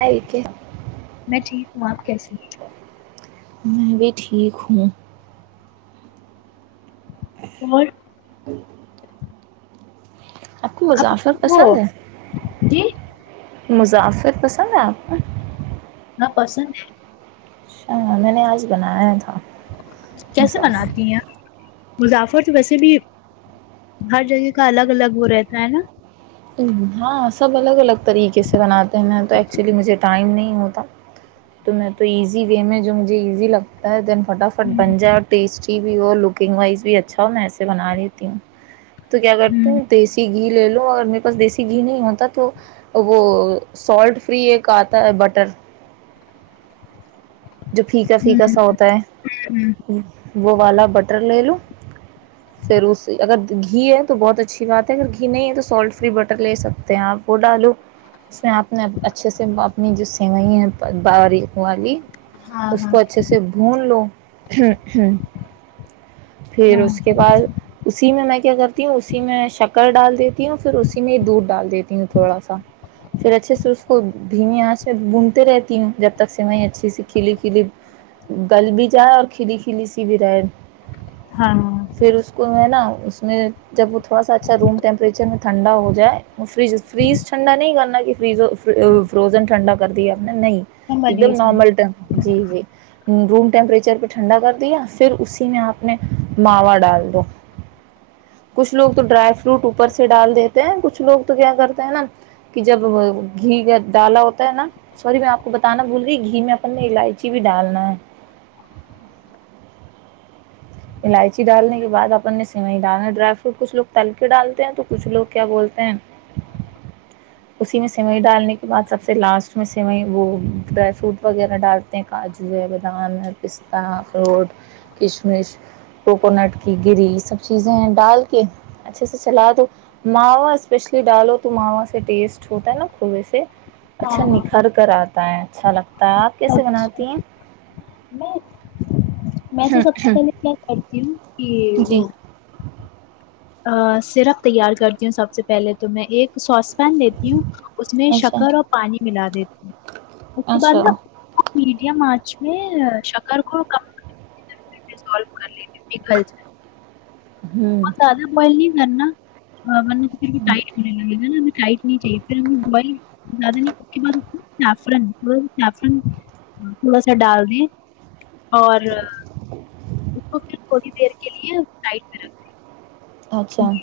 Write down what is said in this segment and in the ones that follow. ت کے [unintelligible] وہ آپ کیسے میں بھی ٹھیک ہوں اور [inaudible] آپ کو مسافر پسند ہے جی مسافر پسند ہیں آپ کو نہ پسند ا ہاںاں میں نے آج بنایا تھا کیسے مظافر مناتی ہیں؟ مظافر سے ویسے بھی ہر جگہ کا الگ الگ وہ رہتا ہے نا ہاں سا بلاگ الگ طریقے سے بناتے ہیں تو ایکچولی مجھے ٹائم نہیں ہوتا تو میں تو ایزی وے میں جو مجھے ایزی لگتا ہے دین فٹافٹ ہوں بن جائےؤ ٹیسٹ ا بھی ہو لکنگ وائز بھی اچھا ہو میں ایسے بنا لییتی ہوں تو کیا کرتی ہوں دیسی گھی لےو اگر ن پس دیسی گھی نہیں ہوتا تو وہ سالٹ فری ایک آتا ہے بٹر جو پھیکا پھیکا ہوں سا ہوتا ہوں ہے وہ والا بٹر لے لو پھر اس اگر تو گھی ہے تو بہت اچھی بات ہے اگر گھی نہیں ہے تو سالٹ فری بٹر لے سکتے ہیں آپ وہ ڈالو اس میں آپ نے اچھے سے اپنی جو سیوئیں ہیں باریک والی ہاں اس ہاں کو اچھے سے بھون لو ہ پھر ہاں اس کے بعد اسی میں میں کیا کرتی ہوں اسی میں شک کر ڈال دیتی ہ اور پھر اسی میں دودھ ڈال دیتی تھوڑا سا پھر اچھے سے اس کو دھیمی آنس سے گھومتی رہتی ہوں جب تک س میں اچھی سی کھلی کلی گل بھی جائے اور کھلی کلی سی بھی رہے ہاں پھر اس کو میں نا اس میں جب وہ تھوڑا سا اچھا روم ٹیمپریچر میں ٹھنڈا ہو جائے فج فریز ٹنڈا نہیں گ فز فروزن ٹھنڈا کر دی ہے اپنا نہیں سمجھ ایک گئی دم سمجھ نارمل گئی۔ ٹم جی جی روم ٹیمپریچر پہ ٹھنڈا کر دیا پھر اسی میں آپ نے ماوا ڈال دو کچھ لوگ تو ڈرائی فروٹ اوپر سے ڈال دیتے ہیں کچھ لوگ تو کیا کرتے ہیں نا کہ جب گھی ڈالا ہوتا ہے نا سوری میں آپ کو بتانا بھول رہی گھی میں اپ الائچی بھی ڈالنا ہے الائچی ڈالنے کے بعد اپن نے سیوئی ڈالنا ڈرائی فروٹ کچھ لوگ تل کے ڈالتے ہیں تو کچھ لوگ کیا بولتے ہیں اسی میں سیوئئی ڈالنے کے بعد سب سے لاسٹ میں سیوئ وہ ڈرائی فروٹ وغیرہ ڈالتے ہیں کاجو ہے بادام ہے پستہ اخروٹ کشمش کوکونٹ کی گری یہ سب چیزیں ہیں ڈال کے اچھے سے چلا دو ماوا اسپیشلی ڈالو تو ماوا سے ٹیسٹ ہوتا ہے نا خوب سے ہاں اچھا نکھار کر آ اچھا لگتا ہے آپ ہاں کیسے اچھا بناتی ہیں میں میں تو سب سے پہلے کیا کرتی ہوں کہ جی وہ سرپ تیار کرتی ہوں سب سے پہلے تو میں ایک سوس پن لیتی ہوں اس میں اچھا شکر اور پانی ملاات د اس کے بعد اچھا نا چ میں شکر کو ک کرل ہ اور دادہ بلی نا ہ م نےے کھر ٹ مل لے ج چاہیے پھر زیادہ نہیں سفرن سفرن تھوڑا سا ڈال دیں اور اس کو پھر تھوڑی دیر کے لیے ائٹ کر اچان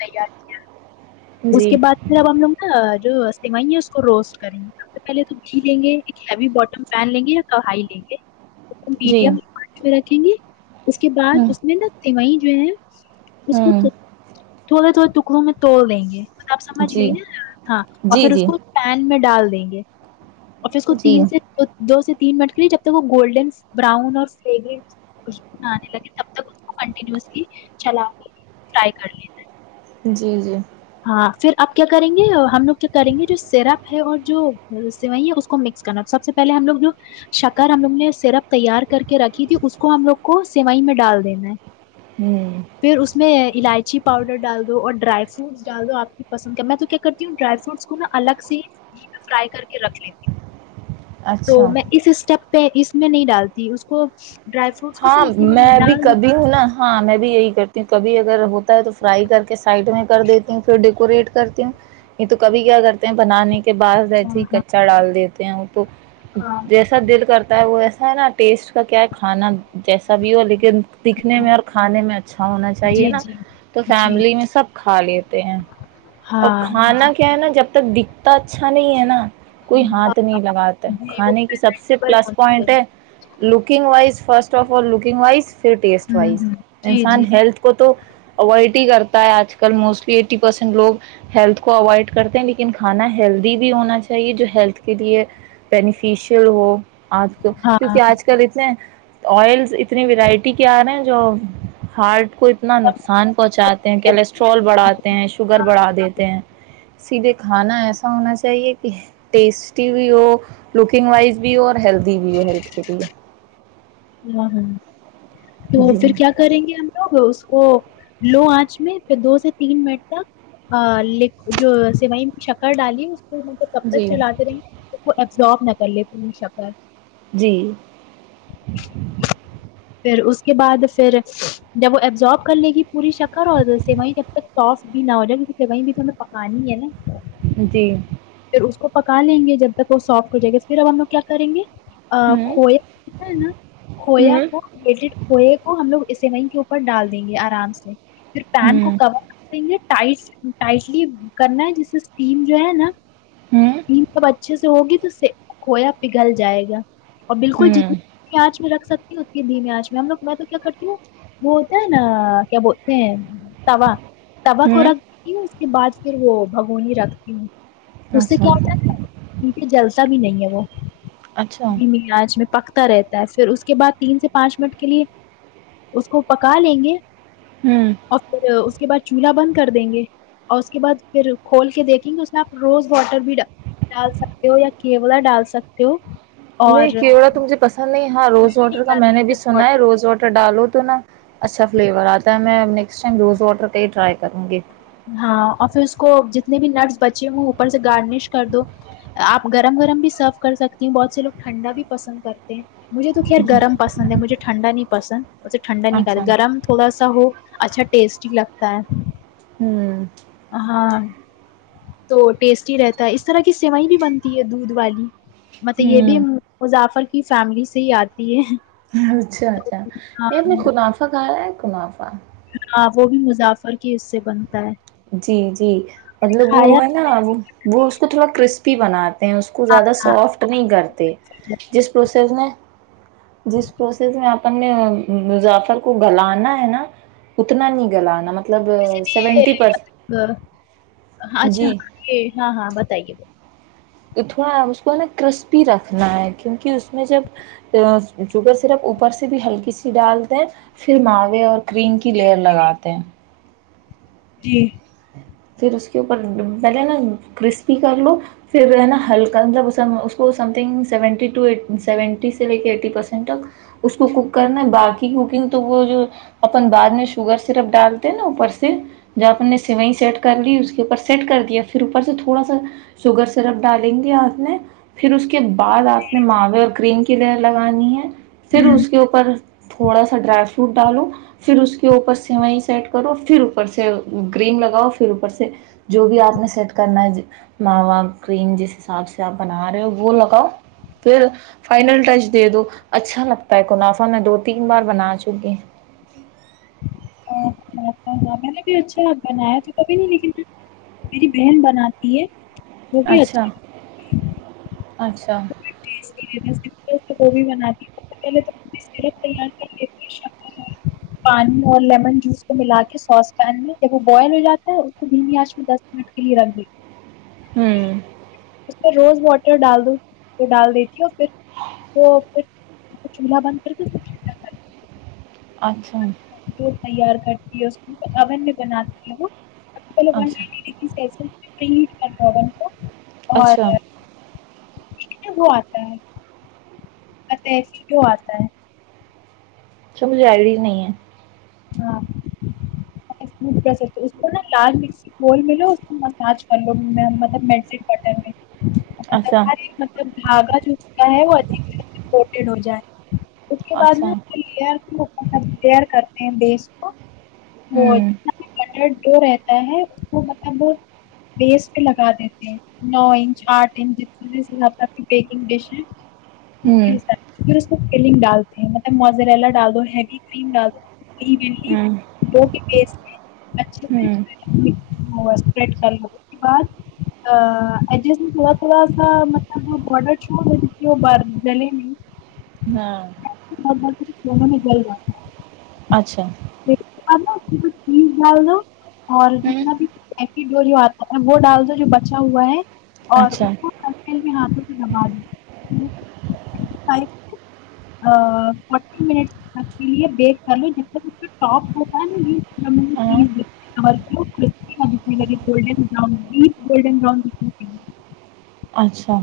نہیں آپ اس کے بعد پھر اب ہم لوگ نا سوئی ہے اس کو روسٹ کریں گے سب سے پہلے گھی لیں گے ایک ہیوی بوٹم پین لیں گے یا کائی لیں گے جی میڈمچ اس کے بد ہوں اس میں نہ ت وہیں ج اسپت ہوں تھوڑے تھوے ٹکڑوں میں توڑ دیں گے آب سمجھ جی گئی نا ہاں اور جی پھر اس جی کو پین میں ڈال دیں گے آفس کو جی تین سے دو دو سے تین منٹ کے لیے جب تک وہ گولڈن براؤن اور ف خش آنے لگے تب تک اس کنٹینلی چلا کر فرائی کرنے جی جی پھر اپ کیا کریں گے ہم لوگ کیا کریں گے جو سراپ ہے اور جو سوئی ہیں اس کو مکس کرنا سب سے پہلے ہم لوگ جو شکر ہم لوگوں نے صرف تیار کر کے رکھی تھی اس کو ہم لوگ کو سمائی میں ڈال دینا ہے ہوں پھر اس میں الائچی اچی پاؤڈر ڈال دو اور ڈرائی فروٹ چالو آپ کی پسند کا میں تو کیا کرتی ہوں ڈرائی فروٹس کو نا الگ سے فرائی کر کے رکھ لیتی ہوں تو اچھا میں اس اسٹپ پہ اس میں نہیں ڈالتی اس کو ڈرائی فروٹس کو پھر ہاں اسی یہ میں بھی ڈال دو کبھی ہوں نا ہاں میں بھی یہی کرتی ہوں کبھی [unintelligible] اگر ہوتا ہے تو فرائی کر کے سائڈ میں کر دیتی ہوں پھر ڈیکوریٹ کرتی ہوں یہ تو کبھی کیا کرتے ہیں بنانے کے بعد جیسے ہی ہاں کچا ڈال دیتے ہیں وہ تو ہاں جیسا دل کرتا ہے وہ وسا ہے نا ٹیسٹ کا کیا ہے کھانا جیسا بھی ہو لیکن دکھنے ہاں ہاں میں اور کھانے میں اچھا ہونا چاہیے جی نا جی تو جی فیملی میں سب کھا لیتے ہیں اور ہاں جی کھانا کیا ہے نا جب ب تک دکھتا اچھا نہیں ہے نا کوئی ہاں ہاتھ نہیں لگاتے جی وہ کھانے کی سب سے پیپل پلس ہونا پوائنٹ چاہیے. ہے لوکنگ وائز فرسٹ اور لکنگ وائز پھر ٹیسٹ وائز ہوں ہ جی انسان جی ہیلتھ کو تو اوائڈ ہی کرتا ہے آج کل موسٹلی ایسینٹ لوگ ہیلتھ کو اوائڈ کرتے ہیں لیکن کھانا ہیلدی بھی ہونا چاہی چاہیے جو ہیلتھ کے لیے بینیفیشیل ہو آپ کو ہاں کیونکہ آج کل اتنے آئلس اتنی ورائٹی کے آ رہے ہیں جو ہارڈ کو اتنا ہاں نقصان پہنچاتے ہیں کولیسٹرول بڑھاتے ہیں شوگر بڑھا دیتے ہیں سیدھے کھانا ایسا ہونا چاہیے کہ ٹیسٹی بھی ہو لکنگ وائز بھی ہو اور ہیل [unintelligible] دی بھی ہیلتھ کے لیری ہے ہ ہاں تو جی پھر کیا کریں گے ہم لوگ اس کو لو آنچ میں پھر دو سے تین منٹ تک جو سیوئئی میں شکر ڈالی تو کب تک جی چلااتے رہیں [unintelligible] جاب نک لی ت شکر جی [unintelligible] پھر اس کے بعد پھر جب وہ ایبزارب کر لے گی پوری شکر اور سیوئیں جب تک ساف بھی نہ ہو جائے کیونکہ سیوئیں بھی تو ہمیں پکانی ہے نا [unintelligible] جی پھر اس کو پکا لیں گے جب تک وہ سافٹ ہو جائے گا پھر ہم کیا کریں گے ا ہوں کھویا ہے نا [unintelligible] کھویا ہوں کوڈ کو کو ہم اسے وہیں کے اوپر ڈال دیں گے آرام سے پھر پین کو ہوں کور کر دیں گے [unintelligible] ٹائٹ ٹائٹلی کرنا ہے جس سے اسٹیم جو ہے نا ہوں جی سب اچھے سے سے ہوگی تو کویا پگھل جائے گا اور بالکل ہوں جتنی آنچ میں رکھ سکتی اس کی دھیمی آچ میں ہم لوگ میں تو کیا کرتی ہوں وہ ہوتا ہے نا کیا بولتے ہیں تا تا ہوں کووراک اس کے بعد پھر وہ بگونی رکھتی ہیں اس سے اچھا کیا ہوتا ہےہ جلس بھی نہیں ہے وہ اچھا ہوں جی نہیں آج میں پکتر تا پھر اس کے بعد تین سے پانچ منٹ کے لیے اس کو پکا لیں گے اور پھر اس کے بعد چولہا بند کر دیں گے اور اس کے بعد پھر کھول کے دیکھیں گے اس میں آپ روز واٹر بھی ڈال سکتے ہو یا کیولا ڈال سکتے ہو نہیں کیڑا تو مجھے پسند نہیں ہے ہاں روز واٹر کا میں نے بھی سنا اور ہے روز واٹر ڈالو تو تو نا اچھا فلیور آتا ہے میں نیک ٹائم روز واٹر کا ہی ٹرائی کروں گی ہاں اور پھر اس کو جتنے بھی نٹس بچے ہوں اوپر سے گارنش کر دو آپ گرم گرم بھی سرو کر سکتی ہ بہت سے لوگ ٹھنڈا بھی پسند کرتے ہیں مجھے تو خیر گرم پسند ہے مجھے ٹھنڈا نہیں پسند اسے ھنڈا نہیں کر اچھا گرم تھوڑا سا ہو اچھا ٹیسٹی لگتا ہے ہوں ہاں تو ٹیسٹیٹی رہتا ہے اس طرح کی سوئ بھی بنتی ہے دودھ والی مطلب یہ بھی ہوں مضافر کی فیملی سے یاد اچھا اچھا ہاں یہ اپ نے خنافع کہا ہے کنافع ہاں وہ بھی مظافر کے حص سے بنتا ہے جی جی مطلب کھایا وہ ہے نا وہ اس کو تھوڑا کرسپ فی بنات اس کو ہاں زیادہ ہاں سافٹ نہیں کرتے جس پروسیس نے جس پروسیس میں آپ اپنے مظافر کو گلانا ہے نا اتنا نہیں گلانا مطلب مطلب سیونٹی اچھا جی ہاں یہ ہاں ہاں بتائیے [inaudible] تھوڑا اس کو ہے نا کرسپی رکھنا ہے کیونکہ اس میں جب شوگر سرپ اوپر سے بھی ہلکی سی ڈالتے ہیں پھر ماوے اور کریم کی لیئر لگاتے ہے جی پھر اس کے اپر پہلے نا کرسپی کر لو پھر نا ہلکا مطلب اس سم س سیون سے لے کے ایینٹ تک اس کو کوک کرنا باقی کوکنگ تو وہ جو اپن بعد میں شوگر سرپ ڈالتے ہیں نا اوپر سے ج اپ نے سی سیٹ کر لی اس کے اوپر سیٹ کر دیا پھر اوپر سے تھوڑا سا شوگر سرپ ڈالیں گے آپ نے پھر اس کے بعد آپ نے ماوے اور کریم کی لر لگانی ہے پھر ہوں اس کے اوپر تھوڑا سا ڈرائی فروٹ ڈالو پھر اس کے اوپر سیوئیں سیٹ کرو پھر اوپر سے گریم لگاؤ پھر اوپر سے جو بھی آپ نے سیٹ کرنا ہے ما کریم جس حساب سے آپ بنا رہے ہو وہ لگاؤ پھر فائنل ٹچ دے دو اچھا لگتا ہے منافع میں دو تین بار بنا چکے میں نے بھی اچھا بنایا تو کبھی نہیں لیکن میری بہن بناتی ہے وہ بھی اچھا اچھا گوبھی بنات پانی اور لیمن جوس کو ملا کے سوس پین میں جب وہ بوائل ہو جاتا ہے اس کو بھی آچ میں دس منٹ کے لیے رکھ دیتی ہوں اس میں روز واٹر ڈال دو ڈال دی پ وہ پ چولہ بندرک اچھا جو تیار کرتی ہے اس اون میں بناتی ہے وہ اچھا پہلے کیسے فری کرٹگنٹا اچھا وہ آتا ہے پ ای آتا ہے سم جائےی نہیں ہے ہاں تھ اس نا لال م بول ملو اس مساج کر لو مطلب م بٹر میں مطلب اچھا ہر ایک ملب دھاگا جو کا ہے وہ سےٹیڈ ہو جائے جی [unintelligible] اس کے بعد اچھا ن ب ب رپر کرتے ہیں بیس کو وہ ہوں جتنا بٹر جو رہتا ہے اس کو مطلب وہ بیس پہ لگا دیتے ہیں نو انچ آٹھ انچ جتنےس حساب سے آ کی بیکنگ ڈش ہے ہوں س [inaudible] اسلنگ ڈالتے ہیں مطلب موزریلا ڈال دو ہیوی کریم ڈال دو کوئی ہوں م جوک س میں اچھے [inaudible] کر لو اس ب تھا تھڑا سا مطلب بڈر ہو جل ہاں ج جلا اچھا جی ڈال دو اور ہوں جتنا بھی پیک وہ جو آتا ہے وہ ڈال دو جو بچا ہوا ہے اور اچھا اس کو ہ کل کے ہاتھوں سے دما د فو فٹی مٹس تک کے لیے بیک کر لو جتنا کا ٹاپ ہوتا ہے نا ہم ہم ہاں ک دکھنے لگے گولڈن براؤن بھی گولڈن براؤن دکھنے اچھا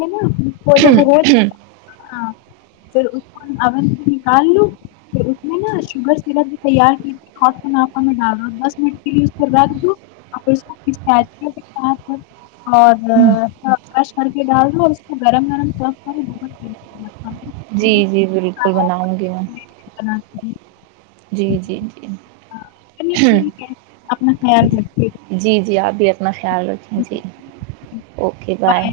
ے نا پجا ہاں پھر اس کو اون سے نکال لوں پھر اس میں نا شوگر سیرپ بھی تیار کی ت ہاتھ نفا میں ڈال دو دس منٹ کے لیے اس رکھ دو اور پھر اس اساتھ ہوں اورش کر کے ڈال دو اور اس کو گرم گرم سر کر جی جی بالکل بناؤں گی میں بناتی ہوں۔ جی جی جی اپنا خیال رکھتے چلو تھی جی اوکے بائے